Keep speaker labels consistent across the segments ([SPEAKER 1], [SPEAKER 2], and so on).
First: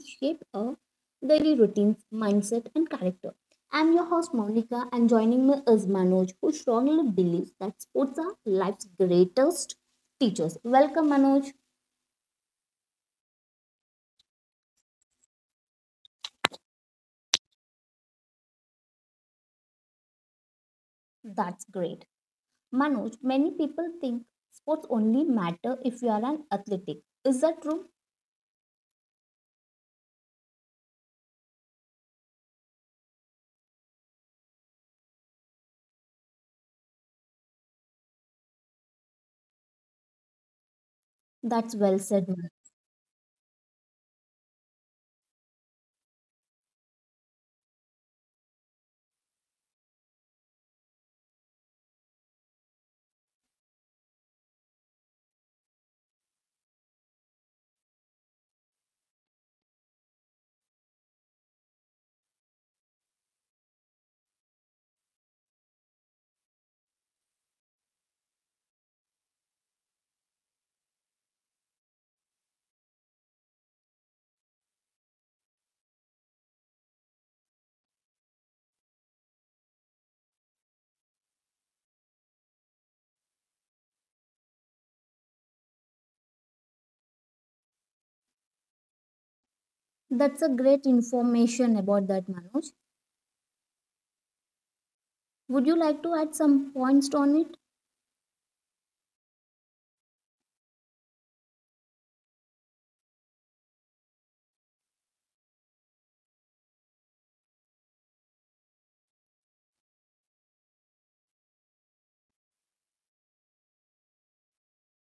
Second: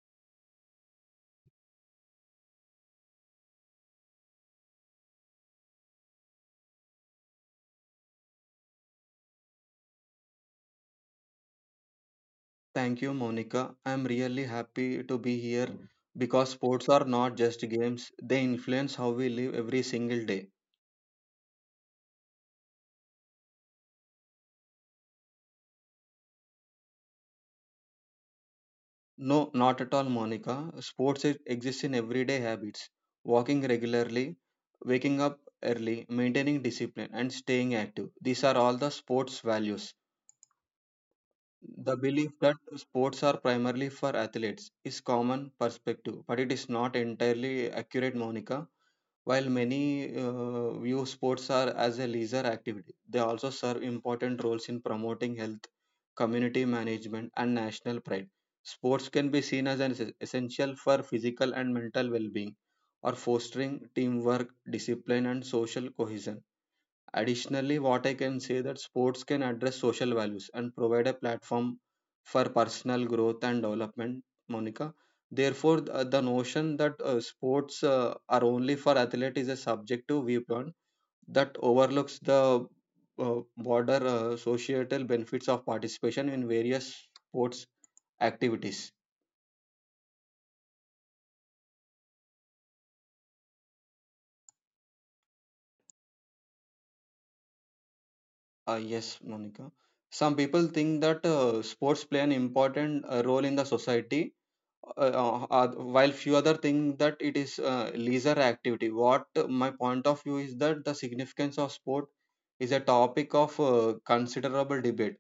[SPEAKER 1] shape our daily routines, mindset, and character. I'm your host, Monica, and joining me is Manoj, who strongly believes that sports are life's greatest teachers. Welcome, Manoj.
[SPEAKER 2] Thank you, Monica. I'm really happy to be here because sports are not just games, they influence how we live every single day.
[SPEAKER 1] That's great. Manoj, many people think sports only matter if you are an athletic. Is that true?
[SPEAKER 2] No, not at all, Monica. Sports exist in everyday habits, walking regularly, waking up early, maintaining discipline, and staying active. These are all the sports values.
[SPEAKER 1] That's
[SPEAKER 2] The
[SPEAKER 1] well said,
[SPEAKER 2] belief
[SPEAKER 1] Manoj.
[SPEAKER 2] that sports are primarily for athletes is common perspective, but it is not entirely accurate, Monica. While many view sports are as a leisure activity, they also serve important roles in promoting health, community management, and national pride. Sports can be seen as an essential for physical and mental well being or fostering teamwork, discipline, and social cohesion. Additionally, what I can say that sports can address social values and provide a platform for personal growth and development, Monica. Therefore, the notion that sports are only for athletes is a subjective viewpoint that overlooks the broader societal benefits of participation in various sports activities.
[SPEAKER 1] That's a great information about that, Manoj. Would you like to add some points on it?
[SPEAKER 2] Yes, Monica. Some people think that sports play an important role in the society, uh, uh, while few other think that it is leisure activity. What my point of view is that the significance of sport is a topic of considerable debate.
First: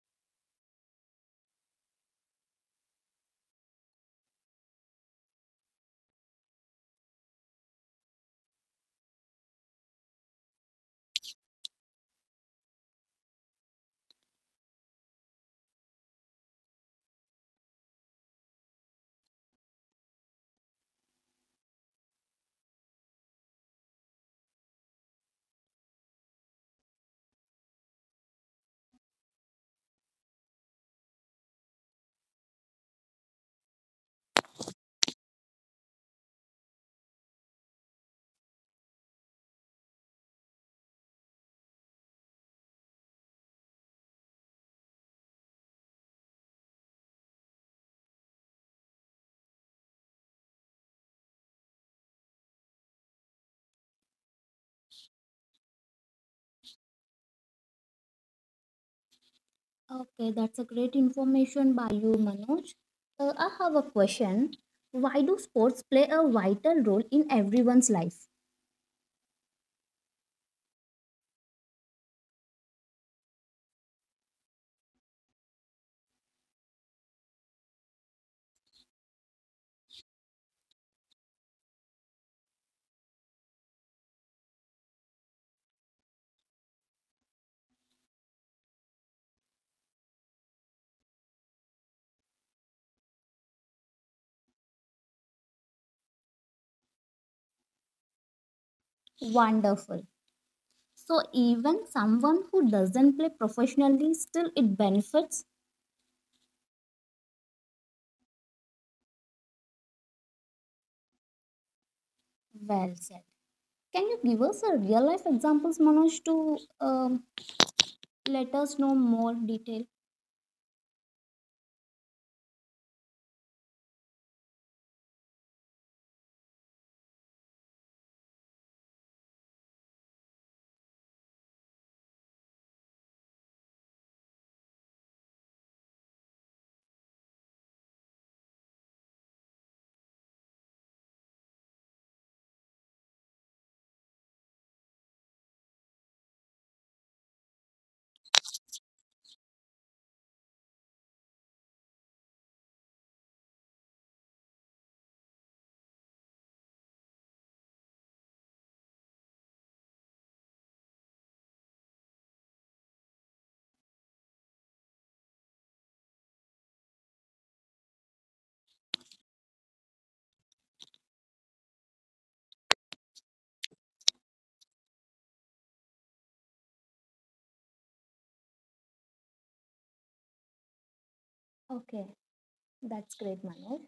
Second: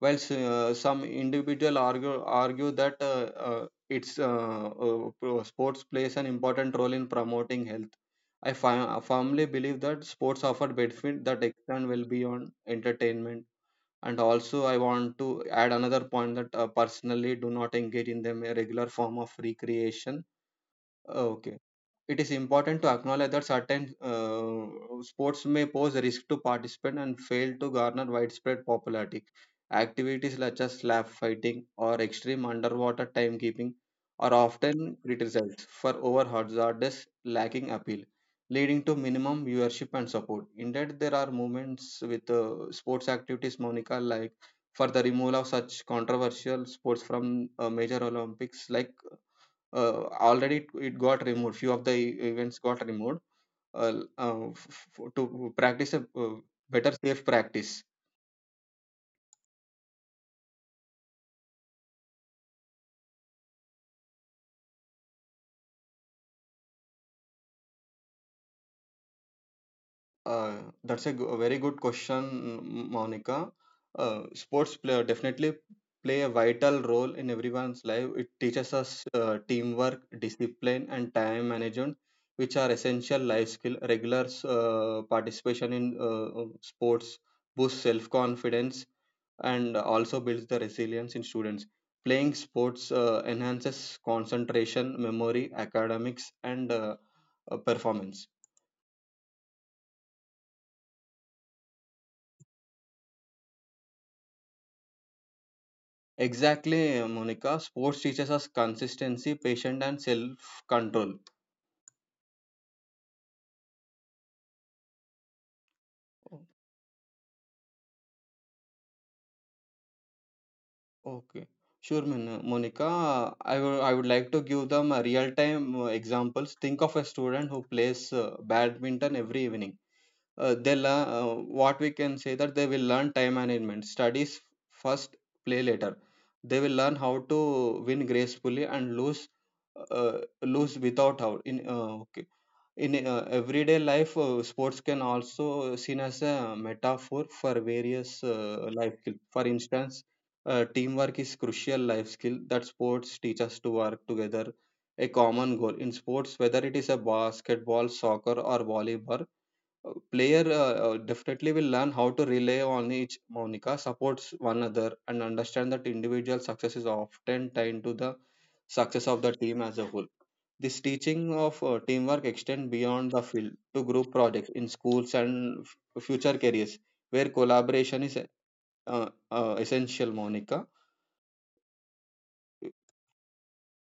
[SPEAKER 2] While some individual argue that its sports plays an important role in promoting health, I firmly believe that sports offer benefit that extend well beyond entertainment. And also I want to add another point that personally do not engage in them a regular form of recreation. Okay, it is important to acknowledge that certain sports may pose risk to participants and fail to garner widespread popularity. Activities such as slab fighting or extreme underwater timekeeping are often criticized for over hazardous lacking appeal, leading to minimum viewership and support. Indeed, there are movements with sports activities, Monica, like for the removal of such controversial sports from major Olympics, like uh, already it got removed, few of the events got removed, uh, uh, f- to practice a better safe practice.
[SPEAKER 1] Okay, that's a great information by you, Manoj. I have a question. Why do sports play a vital role in everyone's life?
[SPEAKER 2] uh, that's a, a very good question, Monica. Sports player definitely play a vital role in everyone's life. It teaches us teamwork, discipline, and time management, which are essential life skill. Regular participation in sports boosts self confidence and also builds the resilience in students. Playing sports enhances concentration, memory, academics, and performance.
[SPEAKER 1] Wonderful. So even someone who doesn't play professionally, still it benefits?
[SPEAKER 2] Exactly, Monica. Sports teaches us consistency, patience, and self control.
[SPEAKER 1] Well said. Can you give us a real life examples, Manoj, to let us know more detail?
[SPEAKER 2] Okay, sure, Monica. I would like to give them real time examples. Think of a student who plays badminton every evening. They learn, what we can say, that they will learn time management, studies first, play later. They will learn how to win gracefully and lose, lose without out in, okay, in everyday life. Sports can also seen as a metaphor for various life skill. For instance, teamwork is crucial life skill that sports teach us to work together a common goal. In sports, whether it is a basketball, soccer or volleyball, player definitely will learn how to rely on each, Monica, supports one another and understand that individual success is often tied to the success of the team as a whole. This teaching of teamwork extend beyond the field to group projects in schools and future careers, where collaboration is essential, Monica.
[SPEAKER 1] Okay, that's great, Manoj.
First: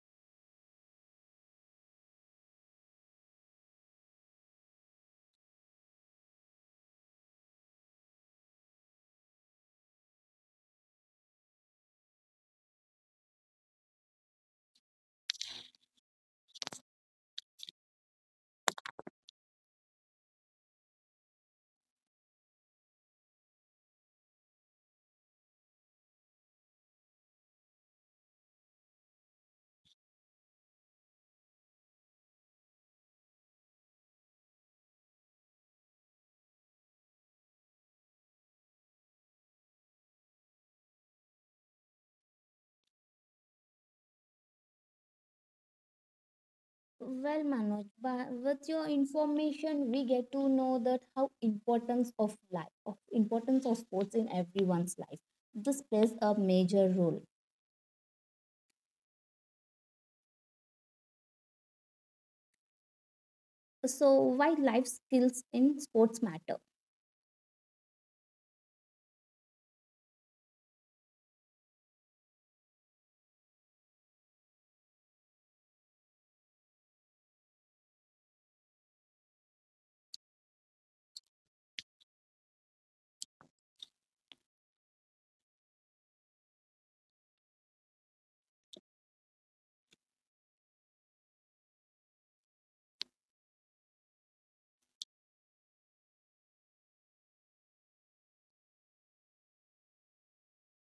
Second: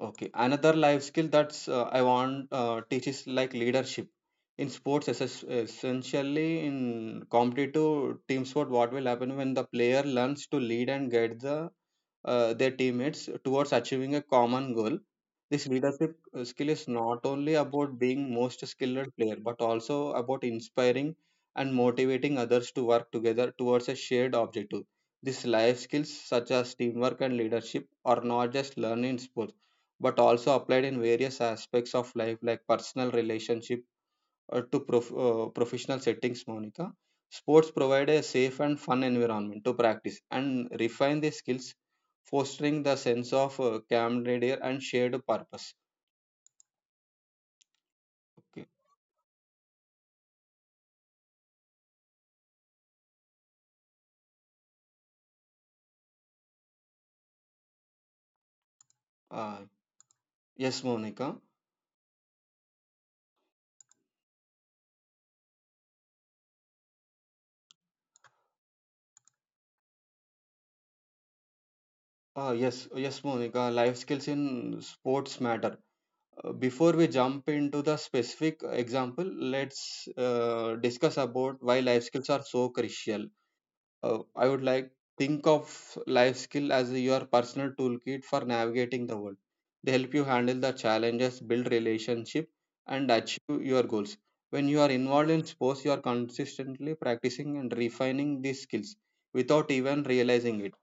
[SPEAKER 2] Okay, another life skill that's, I want, teaches like leadership in sports, essentially in competitive team sport. What will happen when the player learns to lead and guide the their teammates towards achieving a common goal. This leadership skill is not only about being most skilled player but also about inspiring and motivating others to work together towards a shared objective. These life skills such as teamwork and leadership are not just learned in sports but also applied in various aspects of life, like personal relationship, professional settings, Monica. Sports provide a safe and fun environment to practice and refine their skills, fostering the sense of camaraderie and shared purpose.
[SPEAKER 1] Well, Manoj, but
[SPEAKER 2] Okay.
[SPEAKER 1] with your information, we get to know that how importance of life, of importance of sports in everyone's life. This plays a major role.
[SPEAKER 2] Uh, yes, Monica.
[SPEAKER 1] So, why life skills in sports matter?
[SPEAKER 2] Yes, Monica. Life skills in sports matter. Before we jump into the specific example, let's discuss about why life skills are so crucial. I would like, think of life skill as your personal toolkit for navigating the world. They help you handle the challenges, build relationship, and achieve your goals. When you are involved in sports, you are consistently practicing and refining these skills without even realizing it.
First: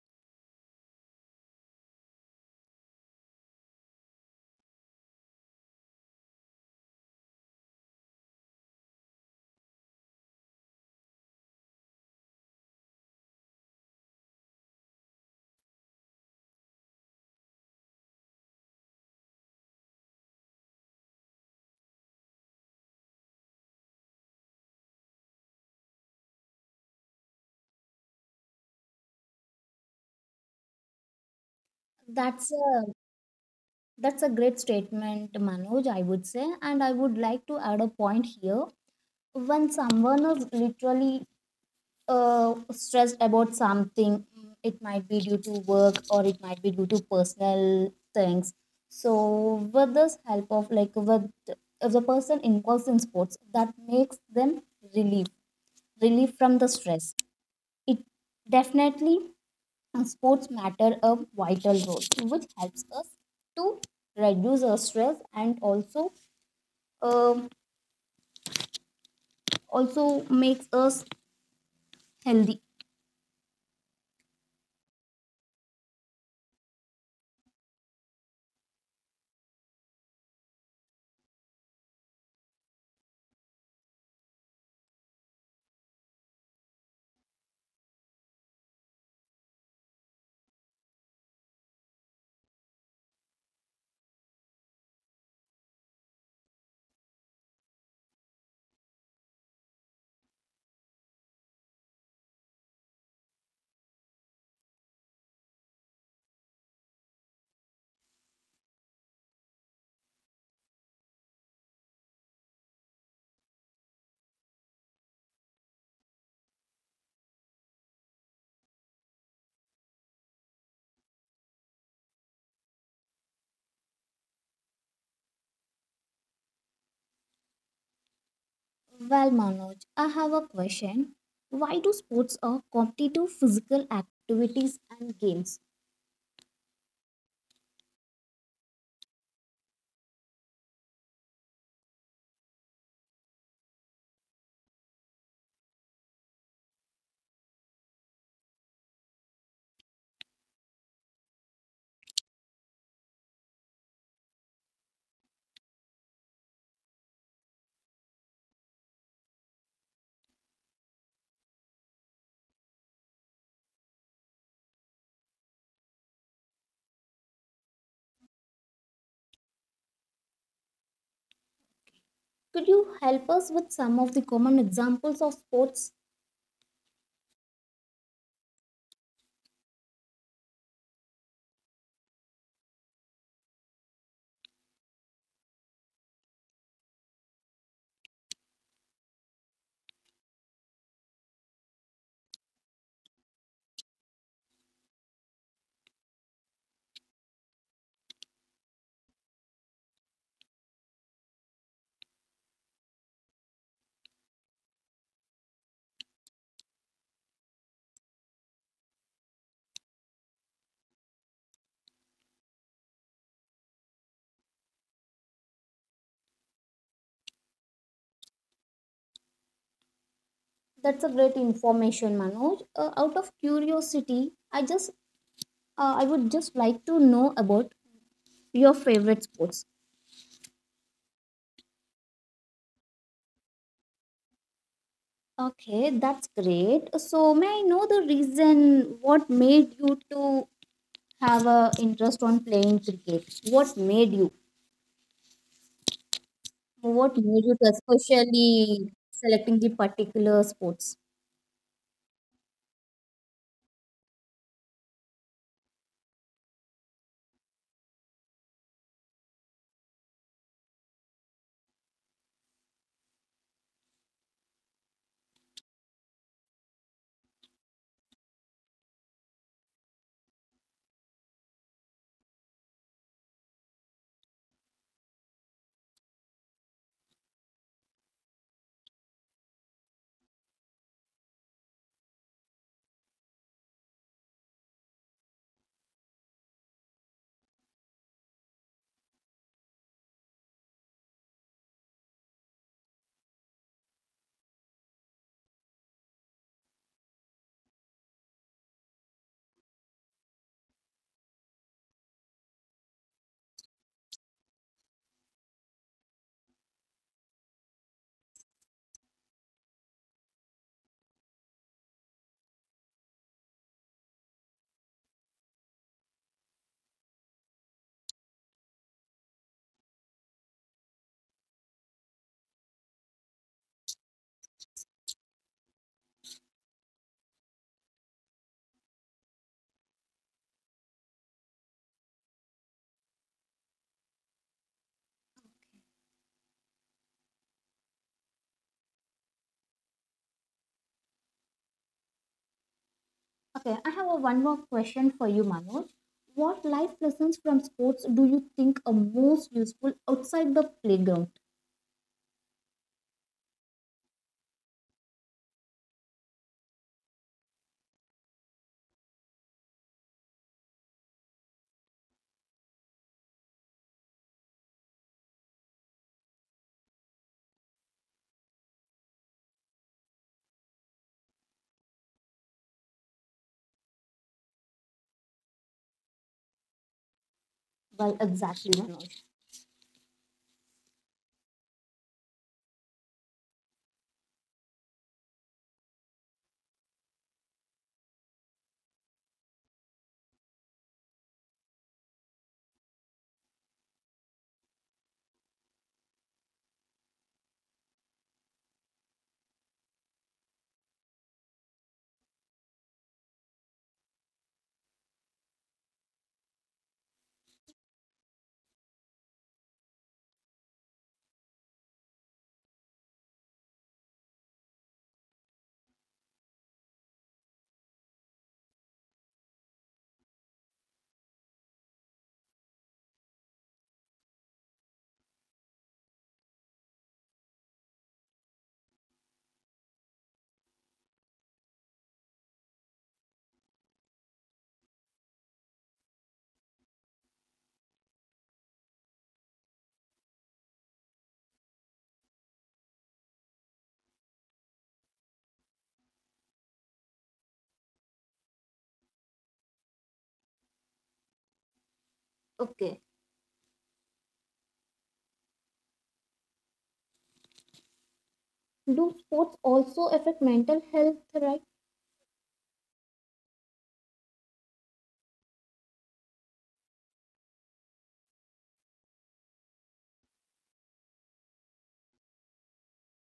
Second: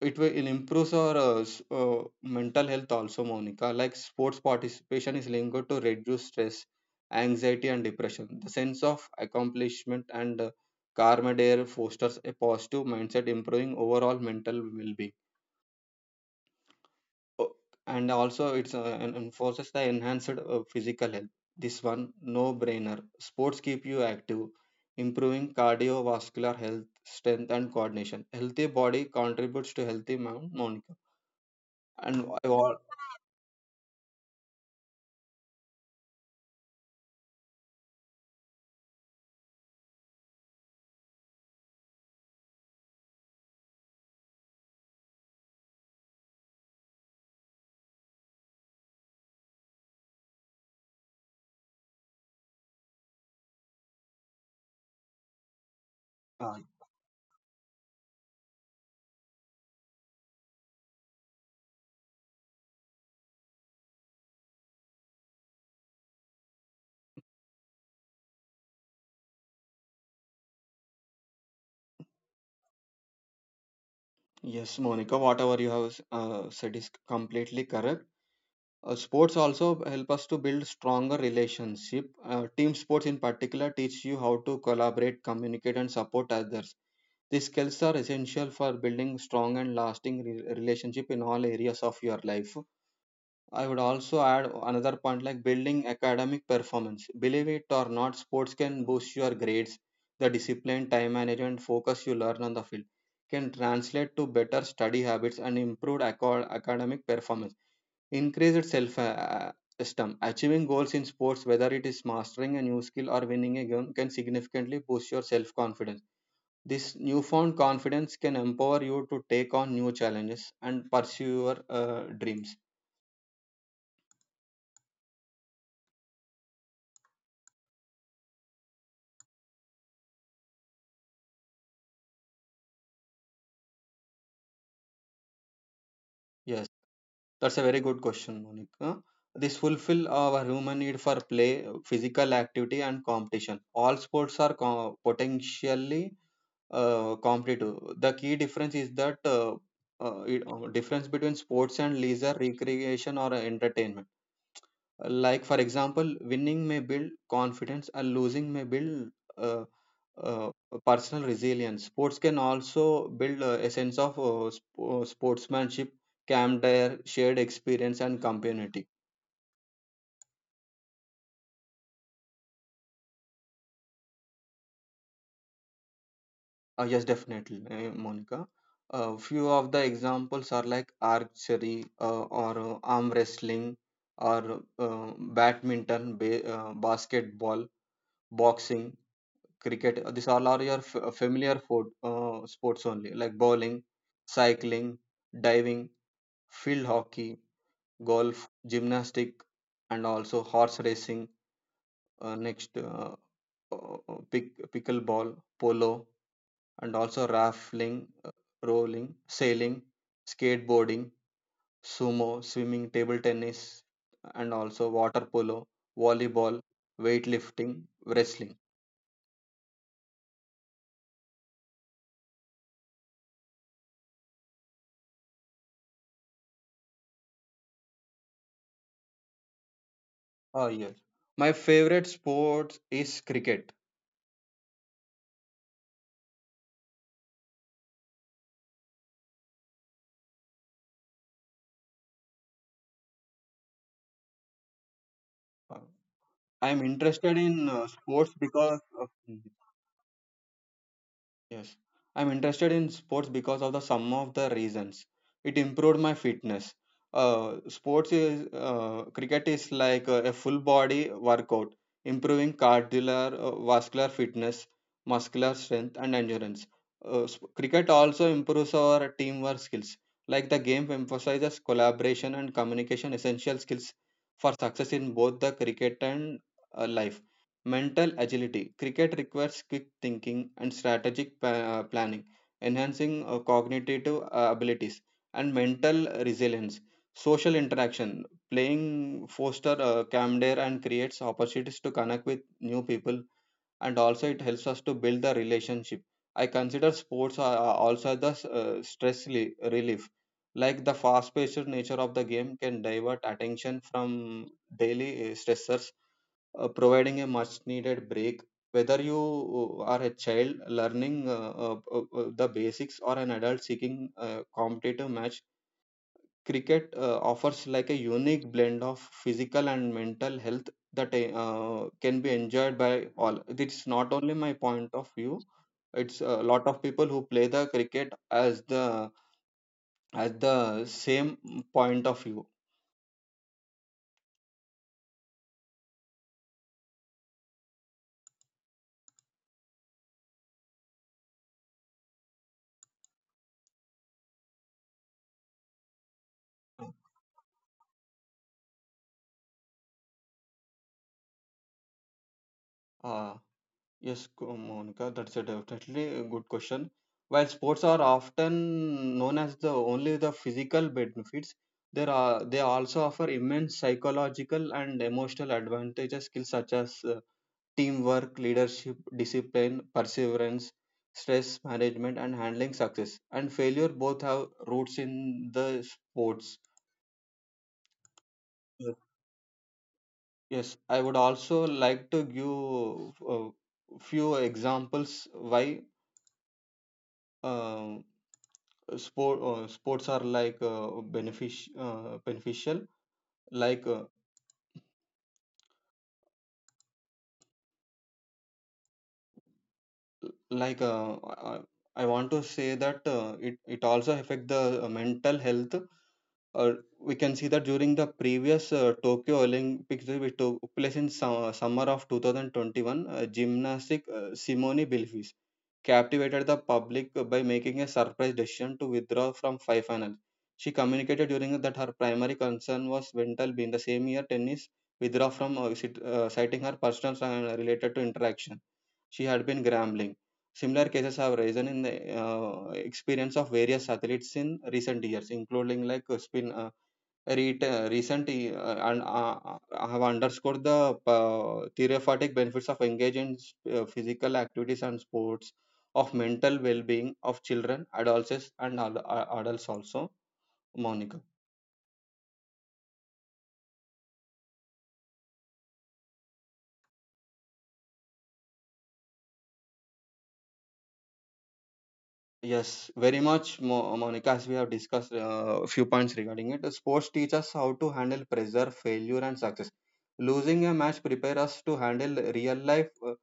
[SPEAKER 2] It will improve our mental health also, Monica. Like sports participation is linked to reduce stress, anxiety and depression. The sense of accomplishment and karma dare fosters a positive mindset, improving overall mental well-being. Oh, and also it's enforces the enhanced physical health. This one, no brainer. Sports keep you active, improving cardiovascular health, strength and coordination. Healthy body contributes to healthy mind, Monica. And
[SPEAKER 1] That's a that's a great statement, Manoj. I would say, and I would like to add a point here. When someone is literally stressed about something, it might be due to work or it might be due to personal things. So, with this help of like with if the person involves in sports, that makes them relief, relief
[SPEAKER 2] uh,
[SPEAKER 1] from the stress. It definitely sports matter a vital role, which helps us to reduce our stress and also um, also makes us healthy.
[SPEAKER 2] yes, Monica, whatever you have said is completely correct. Sports also help us to build stronger relationship. Team sports in particular teach you how to collaborate, communicate, and support others. These skills are essential for building strong and lasting relationship in all areas of your life. I would also add another point like building academic performance. Believe it or not, sports can boost your grades. The discipline, time management, focus you learn on the field can translate to better study habits and improved academic performance. Increased self esteem. Achieving goals in sports, whether it is mastering a new skill or winning a game, can significantly boost your self confidence. This newfound confidence can empower you to take on new challenges and pursue your dreams.
[SPEAKER 1] Well, Manoj, I have a question. Why do sports are competitive physical activities and games?
[SPEAKER 2] Yes. That's a very good question, Monica. This fulfill our human need for play, physical activity, and competition. All sports are potentially competitive. The key difference is that difference between sports and leisure, recreation, or entertainment. Like for example, winning may build confidence and losing may build uh, uh, personal resilience. Sports can also build a sense of sportsmanship, camaraderie, shared experience and community.
[SPEAKER 1] Could you help us with some of the common examples of sports?
[SPEAKER 2] Yes, definitely, Monica. Few of the examples are like archery, or arm wrestling, or badminton, basketball, boxing, cricket. These all are your familiar sports only, like bowling, cycling, diving, field hockey, golf, gymnastic, and also horse racing. Next, uh, pickleball, polo, and also raffling, rolling, sailing, skateboarding, sumo, swimming, table tennis, and also water polo, volleyball, weightlifting, wrestling.
[SPEAKER 1] That's a great information, Manoj. Out of curiosity, I would just like to know about your favorite sports.
[SPEAKER 2] Oh, yes. My favorite sport is cricket.
[SPEAKER 1] Okay, that's great. So may I know the reason what made you to have a interest on playing cricket? What made you?
[SPEAKER 2] Uh, I'm
[SPEAKER 1] What made
[SPEAKER 2] interested
[SPEAKER 1] you to
[SPEAKER 2] in sports
[SPEAKER 1] especially
[SPEAKER 2] because of, Hmm.
[SPEAKER 1] selecting the particular sports?
[SPEAKER 2] Yes, I'm interested in sports because of the sum of the reasons. It improved my fitness. Sports is cricket is like a full body workout, improving cardiovascular vascular fitness, muscular strength, and endurance. Cricket also improves our teamwork skills. Like the game emphasizes collaboration and communication, essential skills for success in both the cricket and life. Mental agility. Cricket requires quick thinking and strategic planning, enhancing cognitive abilities and mental resilience. Social interaction. Playing foster camaraderie and creates opportunities to connect with new people, and also it helps us to build the relationship. I consider sports are also the uh, stress reli- relief. Like the fast-paced nature of the game can divert attention from daily stressors, providing a much needed break. Whether you are a child learning the basics or an adult seeking a competitive match, cricket offers like a unique blend of physical and mental health that can be enjoyed by all. It's not only my point of view, it's a lot of people who play the cricket as the, as the same point of view.
[SPEAKER 1] Okay, I have a one more question for you, Manoj. What life lessons from sports do you think are most useful outside the playground?
[SPEAKER 2] uh, Yes, Monica, that's a definitely a good question. While sports are often known as the only the physical benefits, there are, they also offer immense psychological and emotional advantages. Skills such as teamwork, leadership, discipline, perseverance, stress management, and handling success and failure both have roots in the sports.
[SPEAKER 1] Well, exactly,
[SPEAKER 2] Yes,
[SPEAKER 1] Manoj.
[SPEAKER 2] yes, I would also like to give a few examples why. um Sports are like beneficial, like uh, I want to say that it also affect the mental health. Uh, we can see that during the previous Tokyo Olympics, which took place in summer of 2021, gymnastic Simone Bilfis captivated the public by making a surprise decision to withdraw from five finals. She communicated during that her primary concern was mental. In the same year tennis withdrew from citing her personal related to interaction. She had been gambling. Similar cases have risen in the experience of various athletes in recent years, including recent and have underscored the therapeutic benefits of engaging in physical activities and sports, of mental well-being of children, adolescents, and adults also. Monica,
[SPEAKER 1] Okay. Do sports also affect mental health, right?
[SPEAKER 2] yes, very much, Monica. As we have discussed a few points regarding it, the sports teach us how to handle pressure, failure, and success. Losing a match prepare us to handle real life, uh,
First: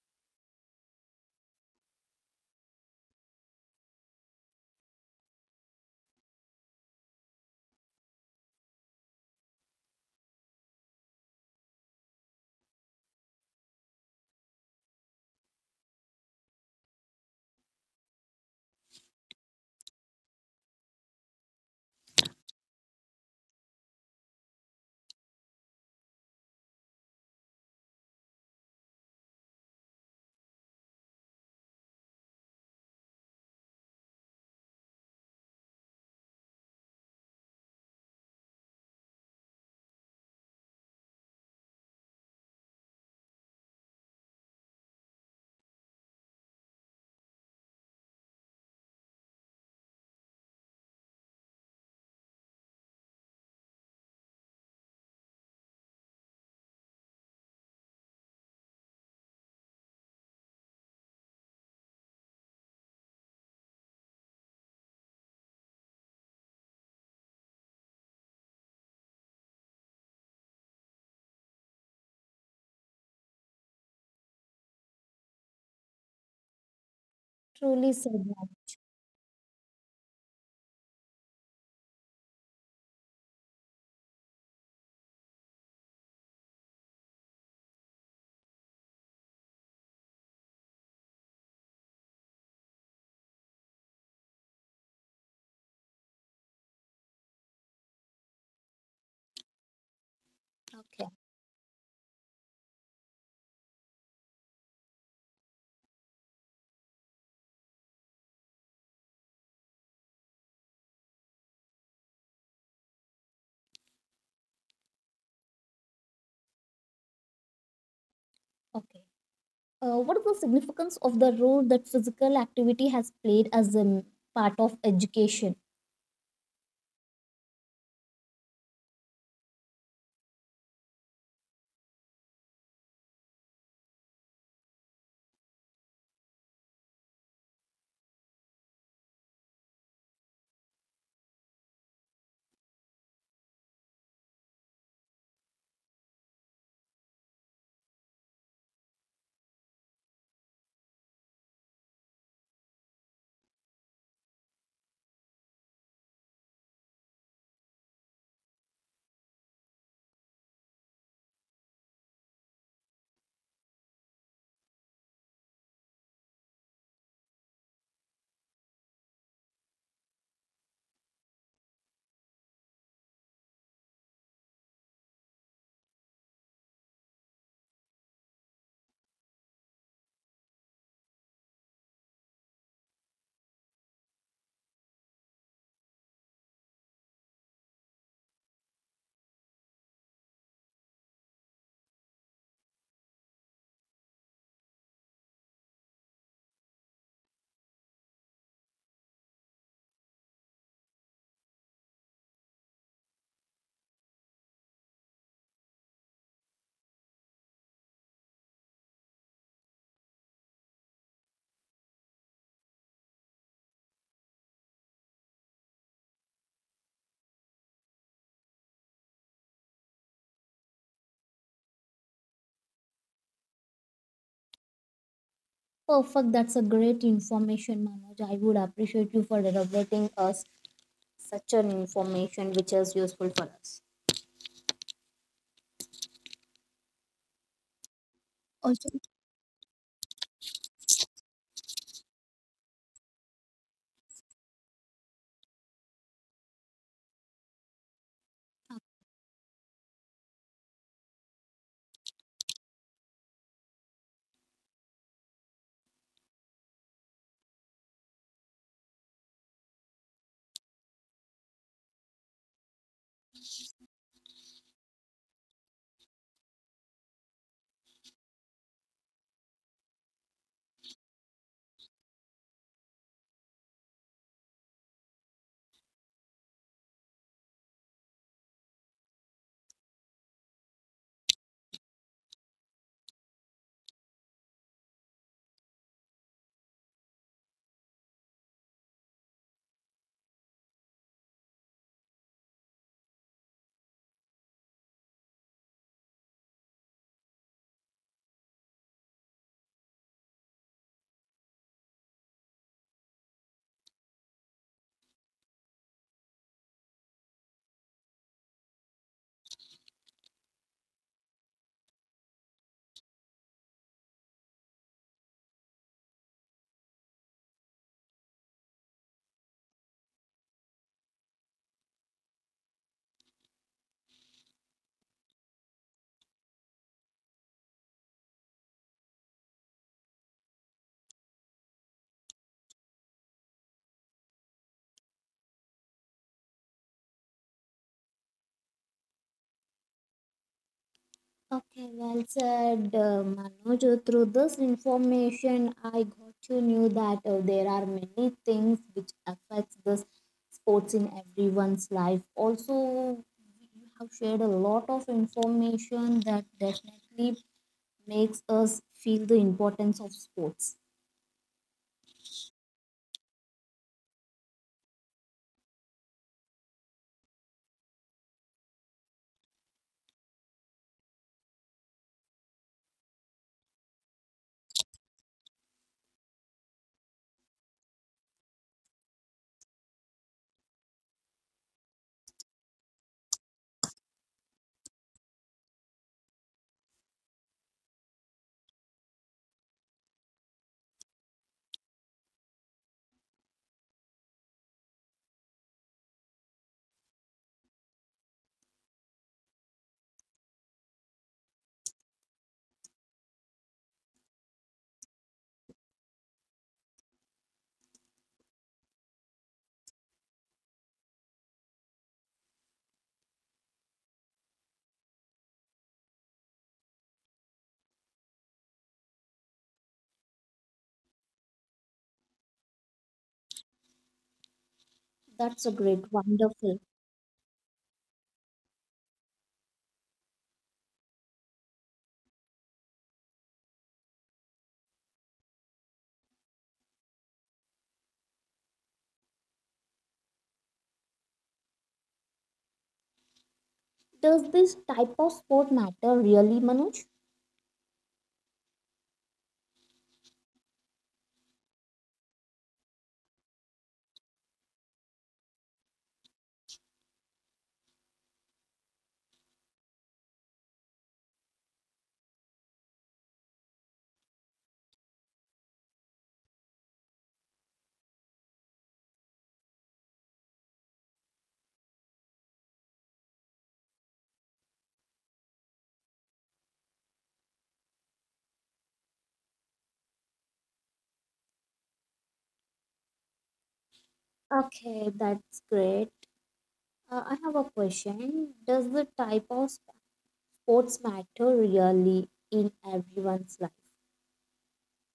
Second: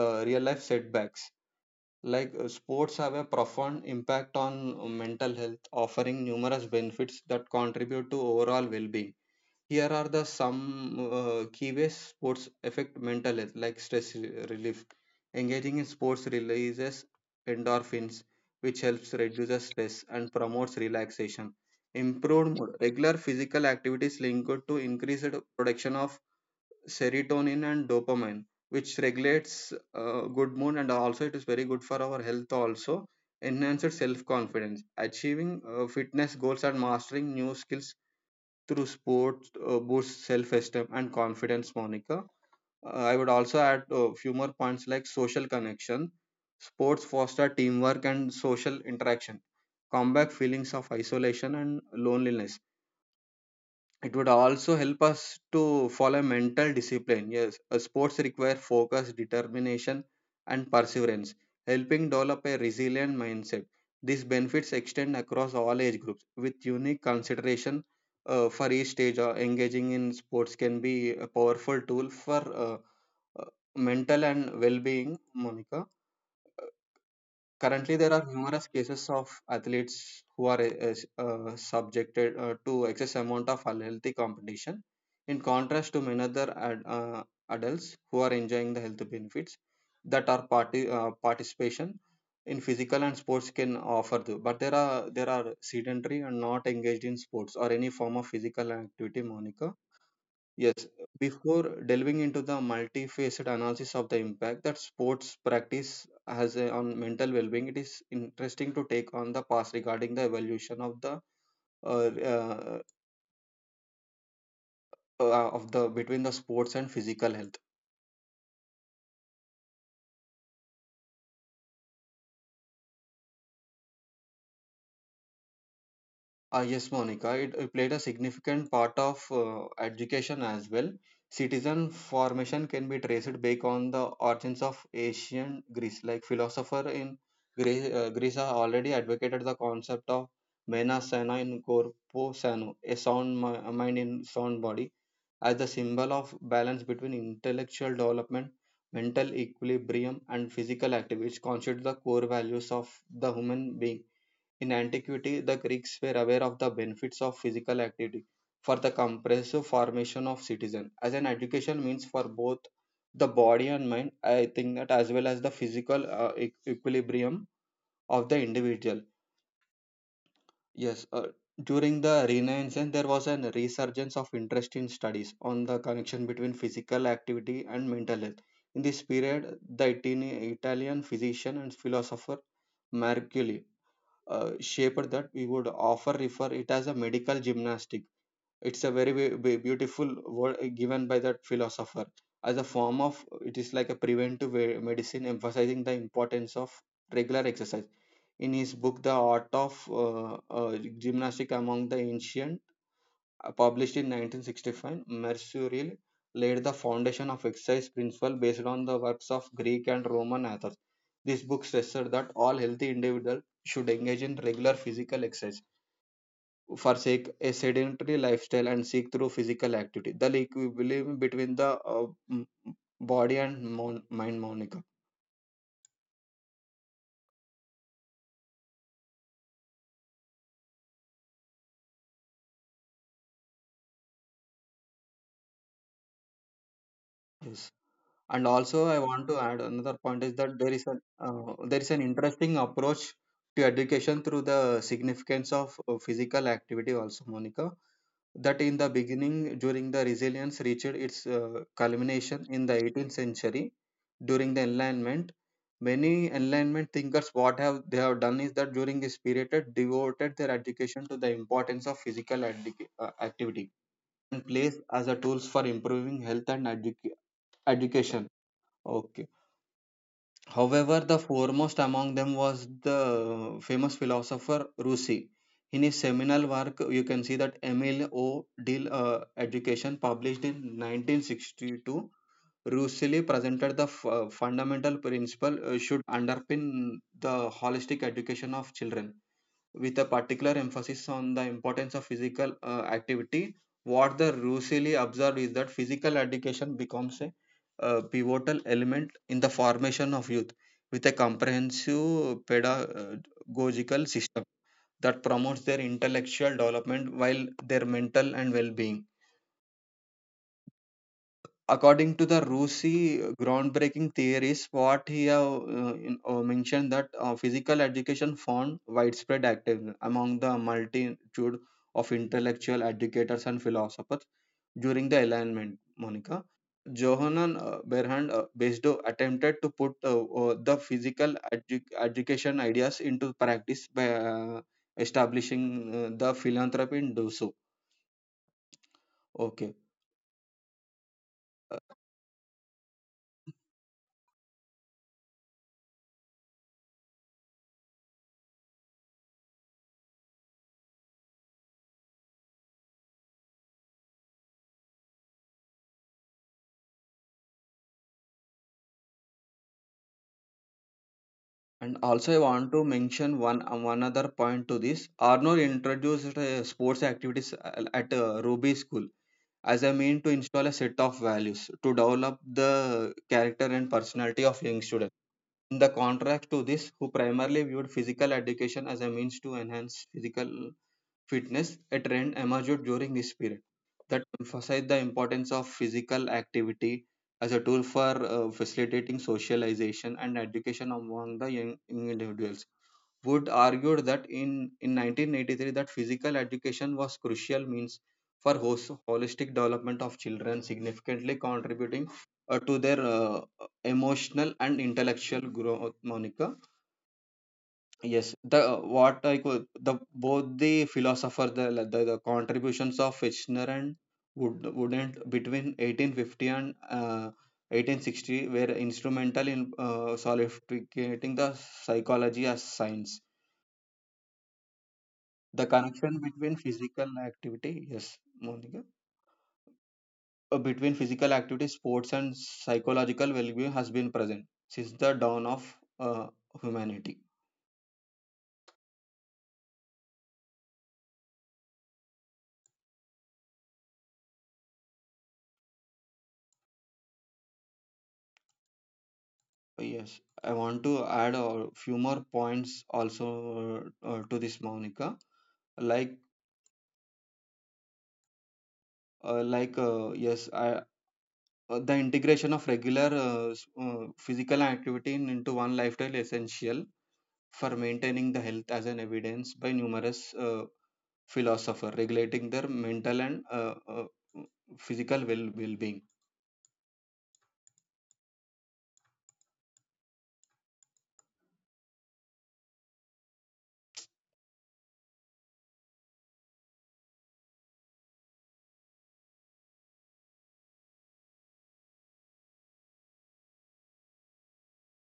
[SPEAKER 2] uh, real life setbacks. Sports have a profound impact on mental health, offering numerous benefits that contribute to overall well being. Here are the some key ways sports affect mental health, like relief. Engaging in sports releases endorphins, which helps reduce the stress and promotes relaxation. Improved mood. Regular physical activities linked to increased production of serotonin and dopamine, which regulates good mood, and also it is very good for our health also. Enhances self confidence. Achieving fitness goals and mastering new skills through sports boosts self esteem and confidence, monica. I would also add a few more points like social connection. Sports foster teamwork and social interaction, combat feelings of isolation and loneliness. It would also help us to follow mental discipline. Yes, a sports require focus, determination, and perseverance, helping develop a resilient mindset. These benefits extend across all age groups with unique consideration for each stage. Engaging in sports can be a powerful tool for uh, mental and well-being, monica.
[SPEAKER 1] Truly
[SPEAKER 2] Currently, there are
[SPEAKER 1] said that.
[SPEAKER 2] numerous cases of athletes who are subjected to excess amount of unhealthy competition, in contrast to many other adults who are enjoying the health benefits that our party participation in physical and sports can offer. Though. But there are sedentary and not engaged in sports or any form of physical activity, Monica. Yes,
[SPEAKER 1] Okay,
[SPEAKER 2] before delving into the multifaceted analysis of the impact that sports practice has on mental well-being, it is interesting to take on the past regarding the evolution of uh, uh, the between the sports and physical health.
[SPEAKER 1] okay. What is the significance of the role that physical activity has played as a part of education?
[SPEAKER 2] Ah, yes, Monica, it played a significant part of education as well. Citizen formation can be traced back on the origins of ancient Greece. Like philosopher in Greece, Greece have already advocated the concept of mena sana in corpo sano, a sound mind in sound body, as the symbol of balance between intellectual development, mental equilibrium, and physical activity, which constitute the core values of the human being in antiquity. The Greeks were aware of the benefits of physical activity for the comprehensive formation of citizen as an education means for both the body and mind. I think that as well as the physical equilibrium of the individual. Yes, during the Renaissance, there was a resurgence of interest in studies on the connection between physical activity and mental health. In this period, the Italian physician and philosopher Mercury shape that we would offer refer it as a medical gymnastic. It's a very beautiful word given by that philosopher as a form of, it is like a preventive eh, medicine emphasizing the importance of regular exercise in his book the art of uh, uh, gymnastic among the ancient Published in 1965, Mercurial laid the foundation of exercise principle based on the works of Greek and Roman authors. This book stressed that all healthy individuals should engage in regular physical exercise, forsake a sedentary lifestyle, and seek through physical activity the equilibrium between the body and mind. Monica.
[SPEAKER 1] Perfect. That's a great information, Manoj. I would appreciate you for elaborating us such an information which is useful for us.
[SPEAKER 2] Yes. And also,
[SPEAKER 1] Also,
[SPEAKER 2] I want to add another point is that there is an interesting approach to education through the significance of physical activity. Also, Monica, that in the beginning during the resilience reached its culmination in the 18th century during the Enlightenment. Many Enlightenment thinkers what have they have done is that during this period they devoted their education to the importance of activity and place as a tools for improving health and education. Okay. However, the foremost among them was the famous philosopher Rousseau. In his seminal work, you can see that Emil O. Dill Education, published in 1962, Rousseau presented the fundamental principle should underpin the holistic education of children with a particular emphasis on the importance of physical activity. What the Russelli observed is that physical education becomes a pivotal element in the formation of youth with a comprehensive pedagogical system that promotes their intellectual development while their mental and well being, according to the Rusi groundbreaking theories, what he have mentioned that physical education found widespread active among the multitude of intellectual educators and philosophers during the Enlightenment. Monica. Johann Berhand Besdo attempted to put the education ideas into practice by establishing the philanthropy in Dosso. Okay.
[SPEAKER 1] okay, well said, Manoj. Through this information, I got to know that there are many things which affects this sports in everyone's life. Also, you have shared a lot of information that definitely makes us feel the importance of sports.
[SPEAKER 2] And also, I want to mention one other point to this. Arnold introduced sports activities at Ruby School as a mean to install a set of values to develop the character and personality of young students. In the contrast to this, who primarily viewed physical education as a means to enhance physical fitness, a trend emerged during this period that emphasized the importance of physical activity as a tool for facilitating socialization and education among the young individuals would argued that in 1983 that physical education was crucial means for holistic development of children, significantly contributing to their emotional and intellectual growth, monica. Yes, the what I could the both the philosopher, the contributions of Fichtner and Wood wouldn't between 1850 and 1860 were instrumental in solidificating the psychology as science, the
[SPEAKER 1] That's a great,
[SPEAKER 2] connection between
[SPEAKER 1] wonderful.
[SPEAKER 2] physical activity, yes monica, between physical activity sports and psychological well-being has been present since the dawn of uh, humanity.
[SPEAKER 1] Does this type of sport matter really, Manoj?
[SPEAKER 2] Yes, I want to add a few more points also uh, to this, monica. like yes, I the integration of regular physical activity into one lifestyle is essential for maintaining the health as an evidence by numerous uh, philosopher regulating their mental and physical well-being.
[SPEAKER 1] Okay, that's great. I have a question. Does the type of sports matter really in everyone's life?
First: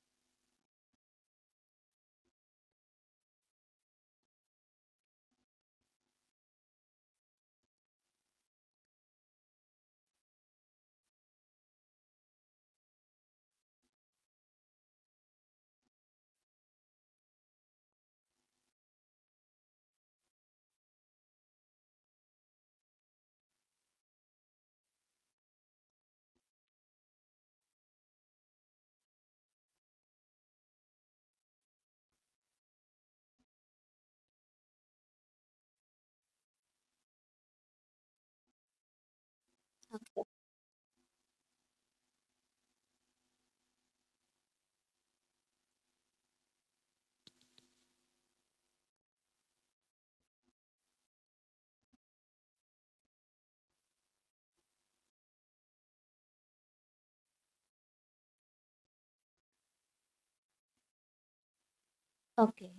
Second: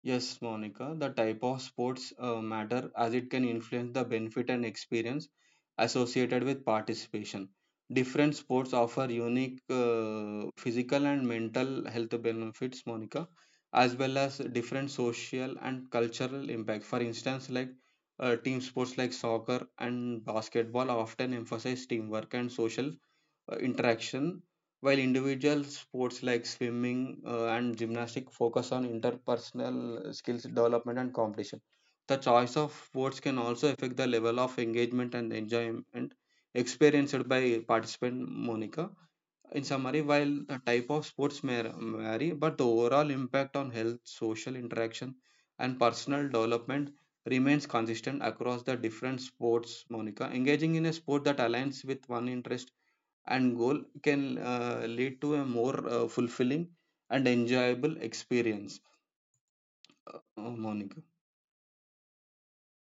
[SPEAKER 2] Yes monica, the type of sports matter as it can influence the benefit and experience associated with participation. Different sports offer unique physical and mental health benefits, monica, as well as different social and cultural impact. For instance, team sports like soccer and basketball often emphasize teamwork and social interaction, while individual sports like swimming and gymnastics focus on interpersonal skills development and competition. The choice of sports can also affect the level of engagement and enjoyment experienced by participant, Monica. In summary, while the type of sports may vary, but the overall impact on health, social interaction, and personal development remains consistent across the different sports, monica. Engaging in a sport that aligns with one interest and goal can lead to a more fulfilling and enjoyable experience. Monica.
[SPEAKER 1] Okay.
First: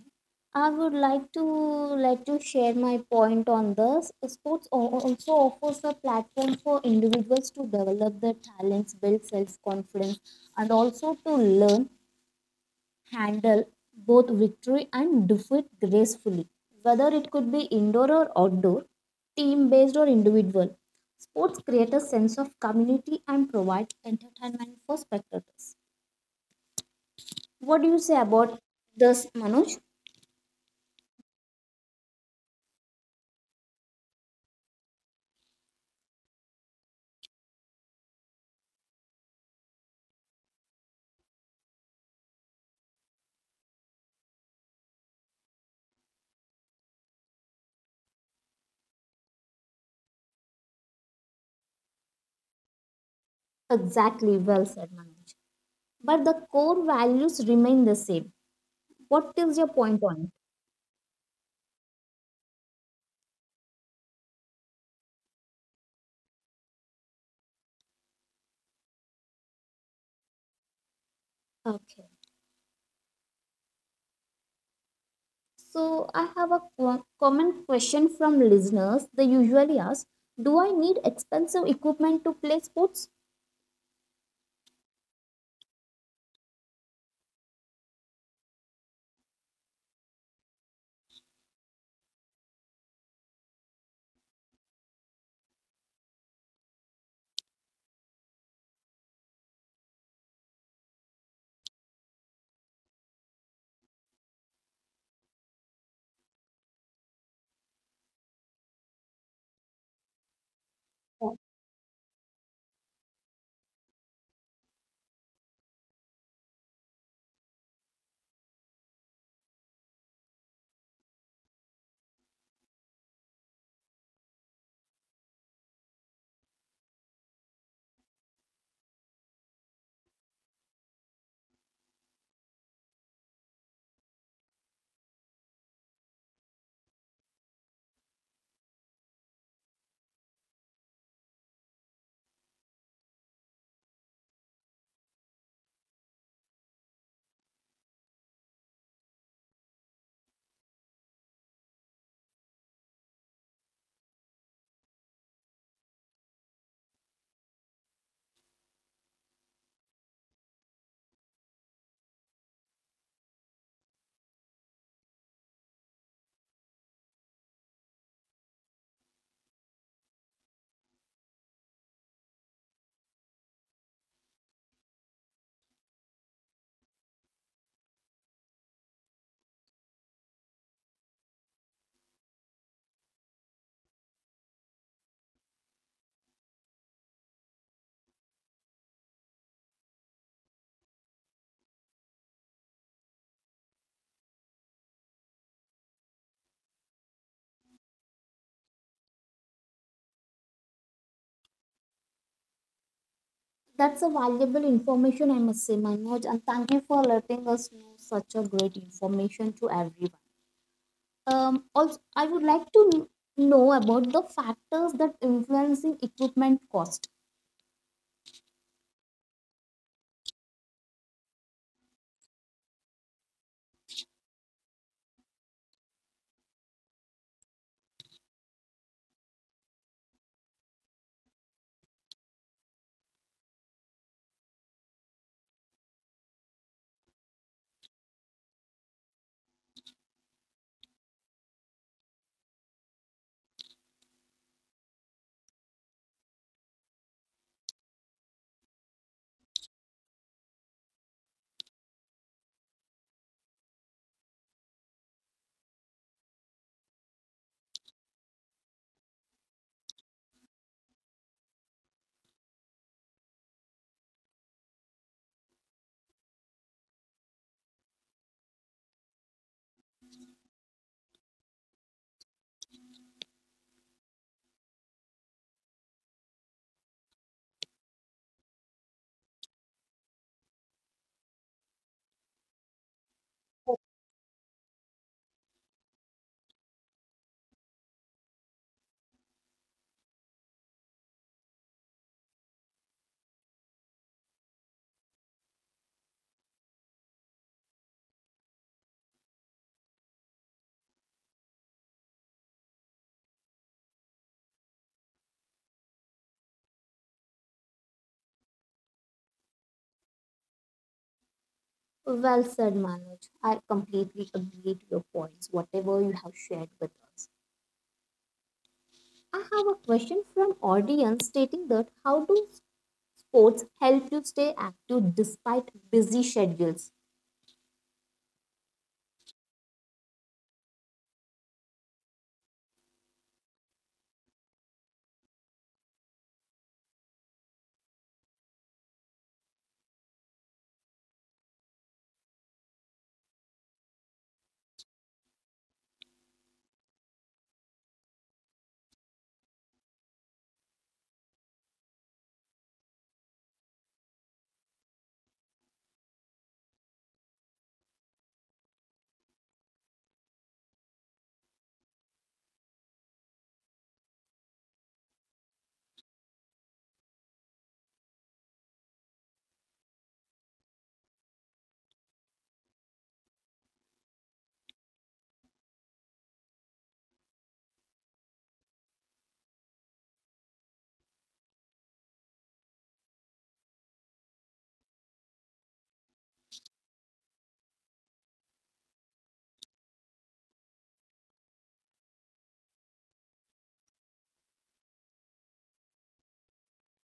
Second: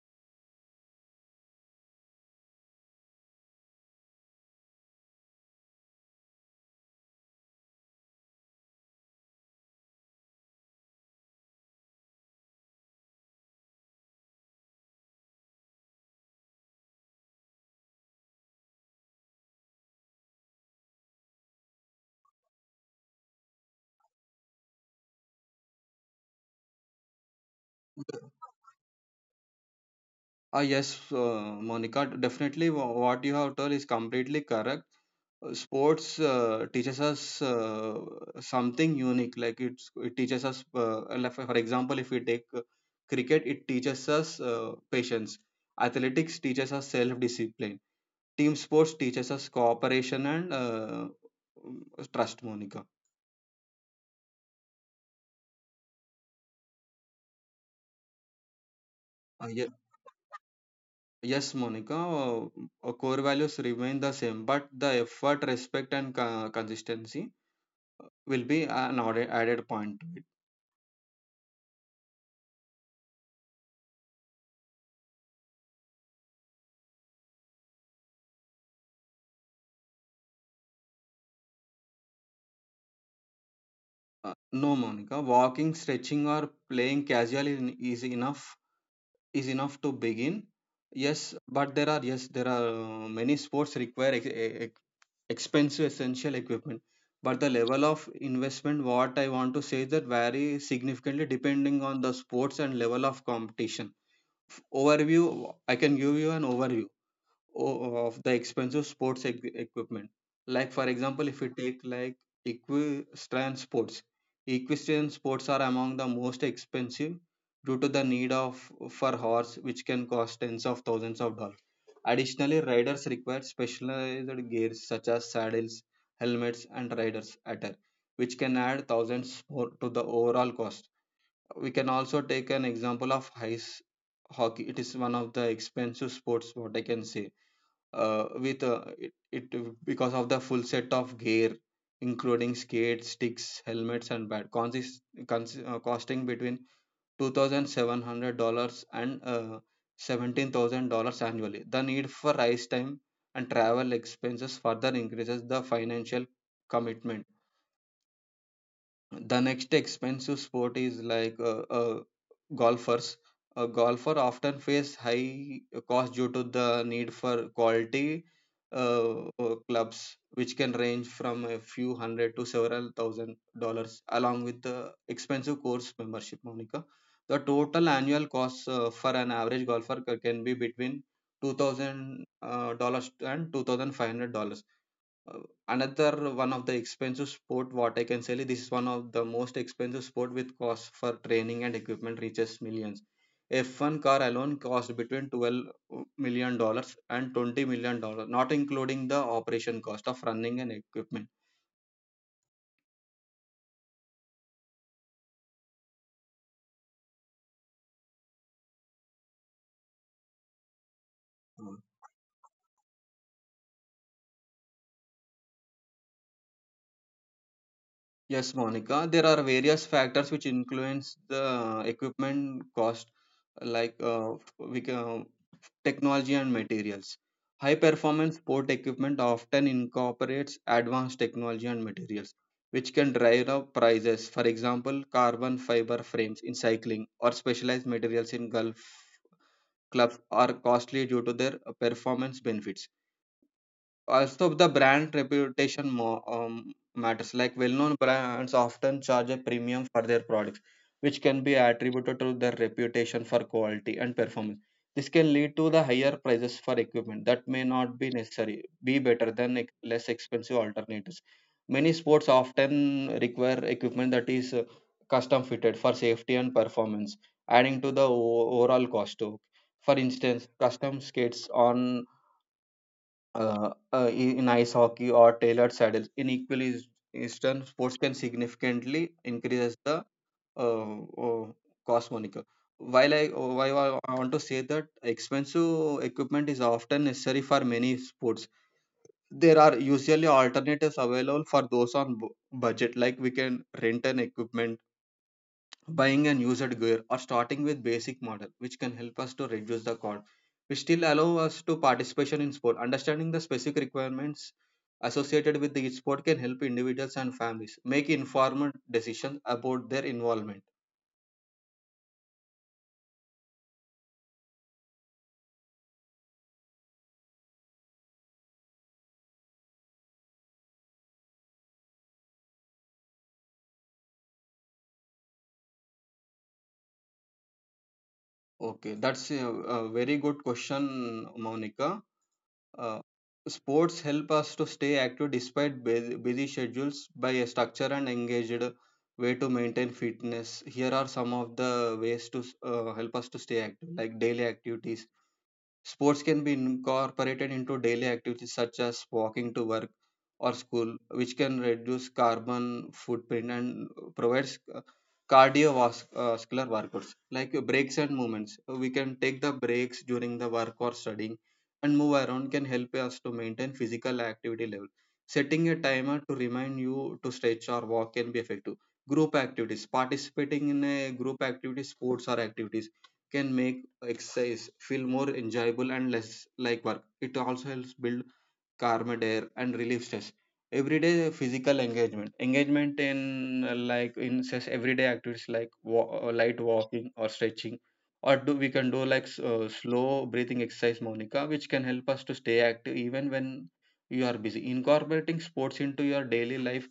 [SPEAKER 1] I would like to let you share my point on this. Sports also offers a platform for individuals to develop their talents, build self confidence, and also to learn handle both victory and defeat gracefully, whether it could be indoor or outdoor, team based or individual. Sports create a sense of community and provide entertainment for spectators. What do you say about this, Manoj?
[SPEAKER 2] Ah, yes, Monica, definitely what you have told is completely correct. Sports teaches us something unique. Like it teaches us, like for example, if we take cricket, it teaches us patience. Athletics teaches us self-discipline. Team sports teaches us cooperation and trust, Monica.
[SPEAKER 1] Exactly, well said, Manoj. But the core values remain the same. What
[SPEAKER 2] Ah,
[SPEAKER 1] is your
[SPEAKER 2] yes.
[SPEAKER 1] point on
[SPEAKER 2] Yes, Monica, core values remain the same, but the effort, respect, and consistency will be an added point to it.
[SPEAKER 1] it? Okay. So, I have a common question from listeners. They usually ask, do I need expensive equipment to play sports?
[SPEAKER 2] No, Monica, walking, stretching, or playing casual is enough to begin. Yes, but there are, yes there are many sports require expensive essential equipment. But the level of investment, what I want to say is that vary significantly depending on the sports and level of competition. Overview I can give you an overview of the expensive sports equipment. Like for example, if you take like equestrian sports. Equestrian sports are among the most expensive due to the need of for horse, which can cost tens of thousands of dollars. Additionally, riders require specialized gears such as saddles, helmets, and riders attire, which can add thousands more to the overall cost. We can also take an example of ice hockey. It is one of the expensive sports, what I can say, with it, it because of the full set of gear including skates, sticks, helmets, and bat costing between $2,700 and $17,000 annually. The need for ice time and travel expenses further increases the financial commitment. The next expensive sport is like, golfers. A golfer often face high cost due to the need for quality clubs, which can range from a few hundred to several thousand dollars, along with the expensive course membership. Monica, the total annual cost for an average golfer can be between 2,000 dollars and $2,500. uh, Another one of the expensive sport, what I can say, this is one of the most expensive sport with cost for training and equipment reaches millions. F1 car alone cost between $12 million and $20 million, not including the operation cost of running and equipment.
[SPEAKER 1] That's a valuable information, I must say, Manoj, and thank you for letting us know such a great information to everyone. Also, I would like to know about the factors that influencing equipment cost.
[SPEAKER 2] Yes, Monica, there are various factors which influence the equipment cost, like we can, uh, technology and materials. High performance sport equipment often incorporates advanced technology and materials, which can drive up prices. For example, carbon fiber frames in cycling or specialized materials in golf clubs are costly due to their performance benefits. Also, the brand reputation more, matters. Like well-known brands often charge a premium for their products, which can be attributed to their reputation for quality and performance. This can lead to the higher prices for equipment that may not be necessary, be better than less expensive alternatives. Many sports often require equipment that is custom fitted for safety and performance, adding to the overall cost too. For instance, custom skates on uh, in ice hockey or tailored saddles. In equally eastern sports can significantly increase the uh, uh, cost, Monica. While I want to say that expensive equipment is often necessary for many sports, there are usually alternatives available for those on budget. Like, we can rent an equipment, buying an used gear, or starting with basic model, which can help us to reduce the cost, which still allow us to participation in sport. Understanding the specific requirements associated with the sport can help individuals and families make informed decisions about their involvement.
[SPEAKER 1] Well said, Manoj. I completely agree to your points, whatever you have shared with us. I have a question from audience stating that how do sports help you stay active despite busy schedules?
[SPEAKER 2] Okay, that's a very good question, Monica. Uh, Sports help us to stay active despite busy schedules by a structured and engaged way to maintain fitness. Here are some of the ways to help us to stay active, like daily activities. Sports can be incorporated into daily activities such as walking to work or school, which can reduce carbon footprint and provides cardiovascular workouts like breaks and movements. We can take the breaks during the work or studying and move around can help us to maintain physical activity level. Setting a timer to remind you to stretch or walk can be effective. Group activities participating in a group activity, sports or activities can make exercise feel more enjoyable and less like work. It also helps build calmed air and relief stress everyday. Physical engagement in, like in such everyday activities like, light walking or stretching, or do we can do like, slow breathing exercise, Monica, which can help us to stay active even when you are busy. Incorporating sports into your daily life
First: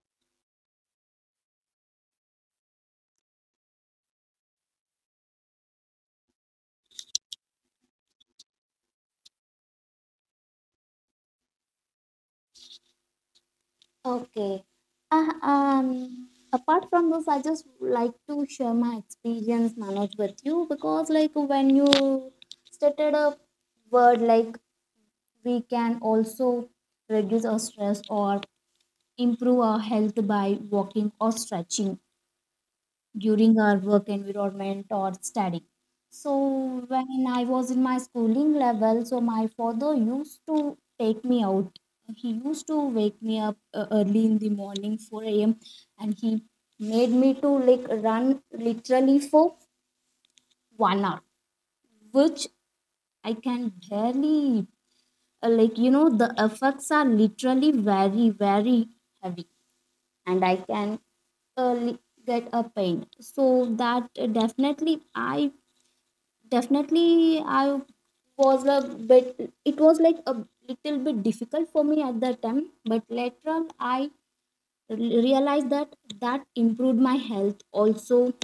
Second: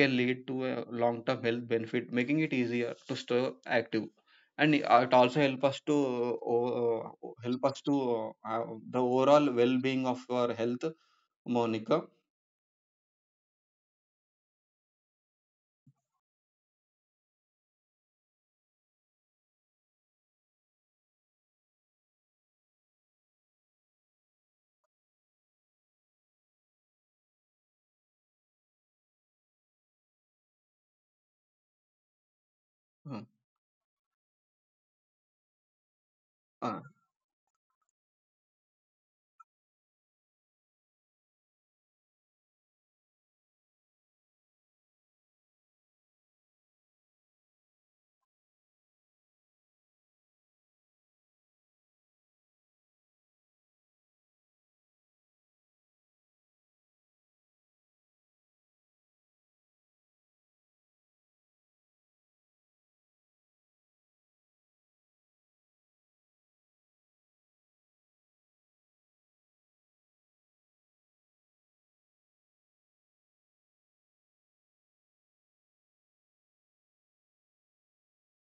[SPEAKER 2] can lead to a long term health benefit, making it easier to stay active. And it also help us to the overall well being of our health, Monica.
[SPEAKER 1] Okay. Apart from this, I just like to share my experience, Manoj, with you because, like, when you stated a word like we can also reduce our stress or improve our health by walking or stretching
[SPEAKER 2] Uh,
[SPEAKER 1] during our work environment or study. So
[SPEAKER 2] uh,
[SPEAKER 1] when I was in my schooling level, so my father used to take me out. He used to wake me up early in the morning, 4 a.m., and he made me to like run literally for 1 hour, which I can barely like the effects are literally very very heavy, and I can uh, li- get a pain. So that definitely I was a bit, it was like a little bit difficult for me at that time, but later on, I realized that that improved my health, also,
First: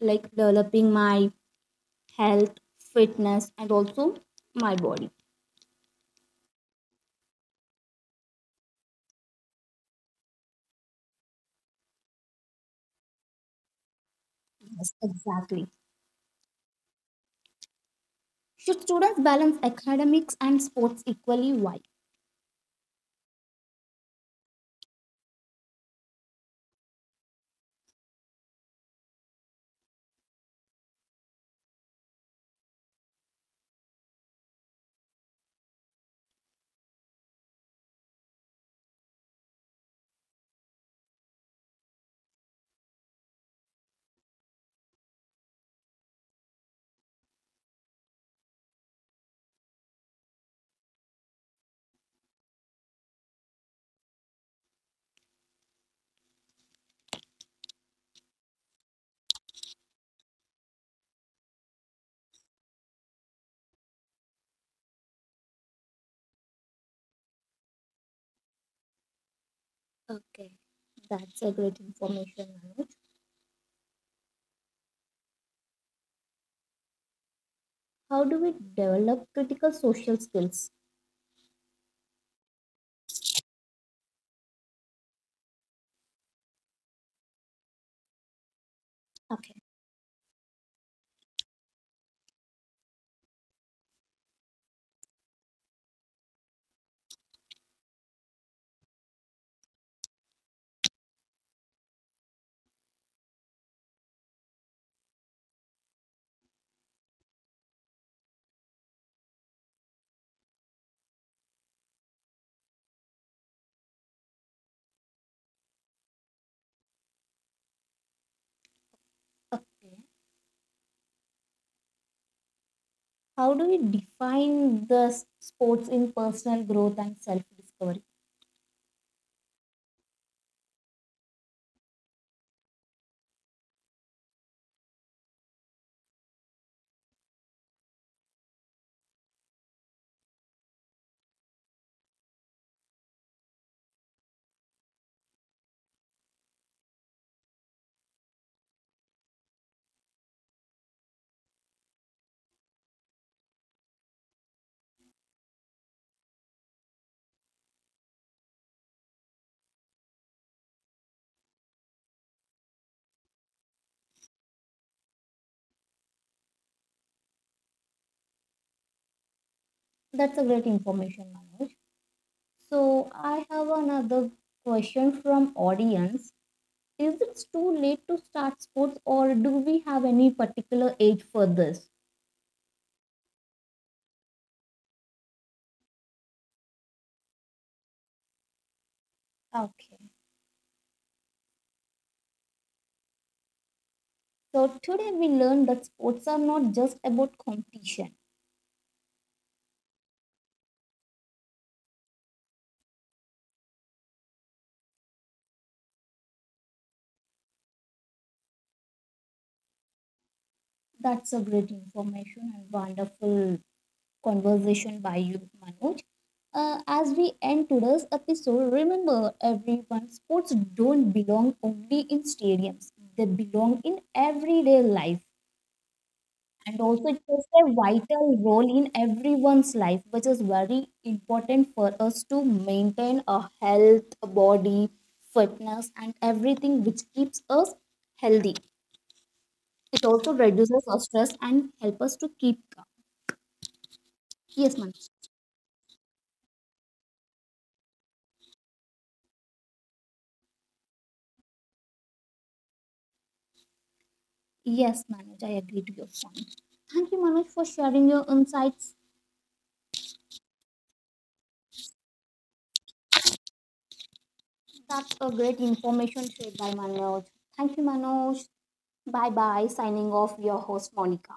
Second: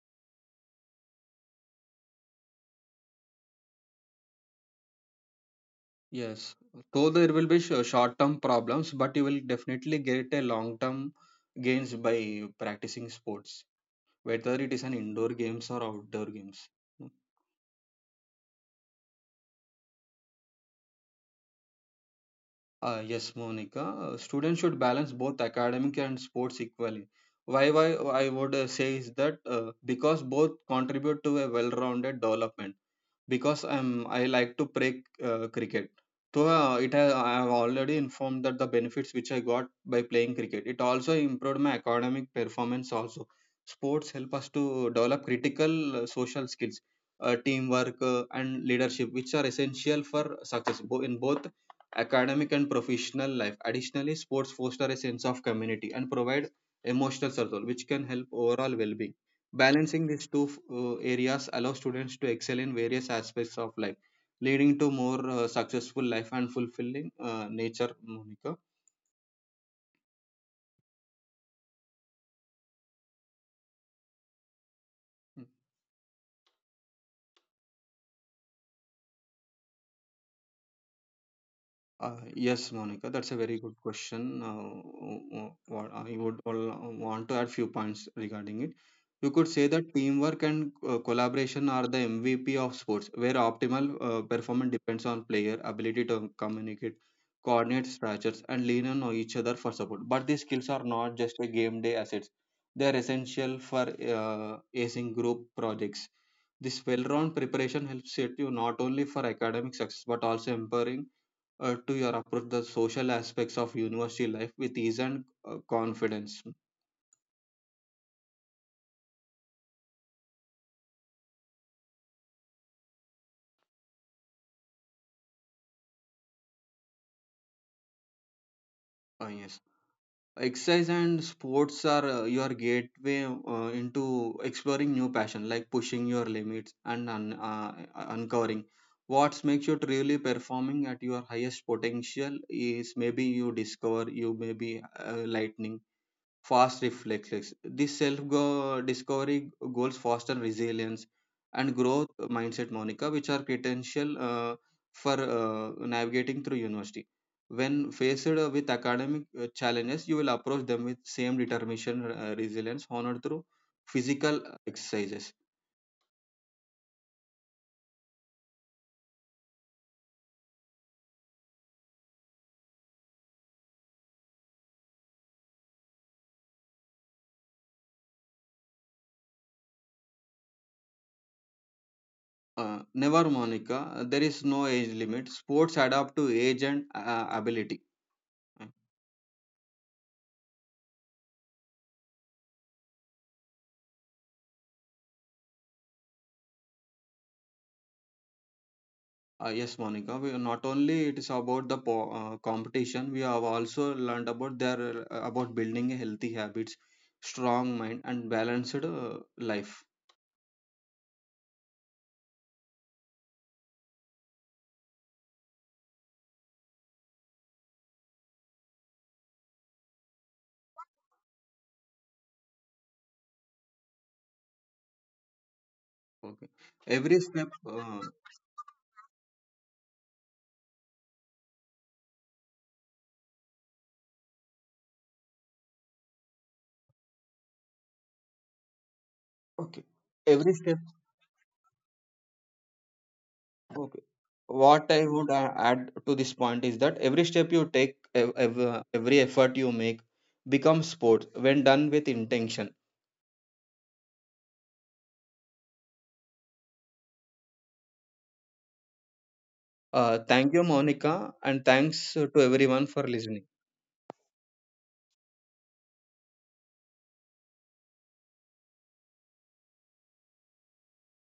[SPEAKER 1] like developing my health, fitness, and also my body.
[SPEAKER 2] yes. Though there will be short-term problems, but you will definitely get a long-term gains by practicing sports, whether it is an
[SPEAKER 1] Yes,
[SPEAKER 2] indoor games
[SPEAKER 1] exactly.
[SPEAKER 2] or outdoor games.
[SPEAKER 1] Should students balance academics and sports equally? Why?
[SPEAKER 2] Yes, Monica. Students should balance both academic and sports equally. Why I would say is that because both contribute to a well-rounded development. Because I like to play cricket. So I have already informed that the benefits which I got by playing cricket. It also improved my academic performance. Also, sports help us to develop critical social skills, teamwork, and leadership, which are essential for success in both academic and professional life. Additionally, sports foster a sense of community and provide emotional support, which can help overall well-being. Balancing these two areas allows students to excel in various aspects of life, leading to more successful life and fulfilling nature, Monica.
[SPEAKER 1] Okay, that's a great information. Manoj.
[SPEAKER 2] Hmm.
[SPEAKER 1] How do we develop critical social skills?
[SPEAKER 2] Yes, Monica, that's a very good question. W- what I would want to add few points regarding it. You could say
[SPEAKER 1] Okay.
[SPEAKER 2] that teamwork and collaboration are the MVP of sports, where optimal performance depends on player ability to communicate, coordinate structures, and lean on each other for support. But these skills are not just a game day assets; they are essential for uh, acing group projects. This well-round preparation helps set you not only for academic success but also empowering to your approach the social aspects of university life with ease and confidence.
[SPEAKER 1] How do we define the sports in personal growth and self discovery?
[SPEAKER 2] Yes, exercise and sports are your gateway into exploring new passion, like pushing your limits and uncovering what makes you truly performing at your highest potential is maybe you discover you may be lightning fast reflexes. This self discovery goals foster resilience and growth mindset, Monica, which are potential for navigating through university. When faced with academic challenges, you will approach them with same determination, resilience, honored through physical exercises.
[SPEAKER 1] That's a great information, Manoj. So I have another question from audience. Is it too late to start sports or do we have any particular age for this?
[SPEAKER 2] Never, Monica, there is no age limit. Sports adapt to age and ability.
[SPEAKER 1] Okay. So today we learned that sports are not just about competition.
[SPEAKER 2] Yes, Monica. We, not only it is about the competition, we have also learned about building a healthy habits, strong mind, and balanced life.
[SPEAKER 1] That's a great information and wonderful conversation by you, Manoj. As we end today's episode, remember everyone, sports don't belong only in stadiums, they belong in everyday life.
[SPEAKER 2] Okay,
[SPEAKER 1] And also,
[SPEAKER 2] every
[SPEAKER 1] it
[SPEAKER 2] step.
[SPEAKER 1] plays a
[SPEAKER 2] Uh,
[SPEAKER 1] vital role in everyone's life, which is very important for us to maintain a health, a body, fitness, and everything which keeps us healthy.
[SPEAKER 2] okay,
[SPEAKER 1] It also
[SPEAKER 2] every step.
[SPEAKER 1] reduces our stress and help us to keep calm.
[SPEAKER 2] Okay,
[SPEAKER 1] Yes,
[SPEAKER 2] what I
[SPEAKER 1] Manoj.
[SPEAKER 2] would add to this point is that every step you take, every effort you make, becomes sport when done with intention.
[SPEAKER 1] Yes, Manoj, I agree to your point. Thank you, Manoj, for sharing your insights.
[SPEAKER 2] Thank you, Monica, and thanks to everyone for listening.
[SPEAKER 1] That's a great information shared by Manoj. Thank you, Manoj. Bye bye. Signing off, your host, Monica.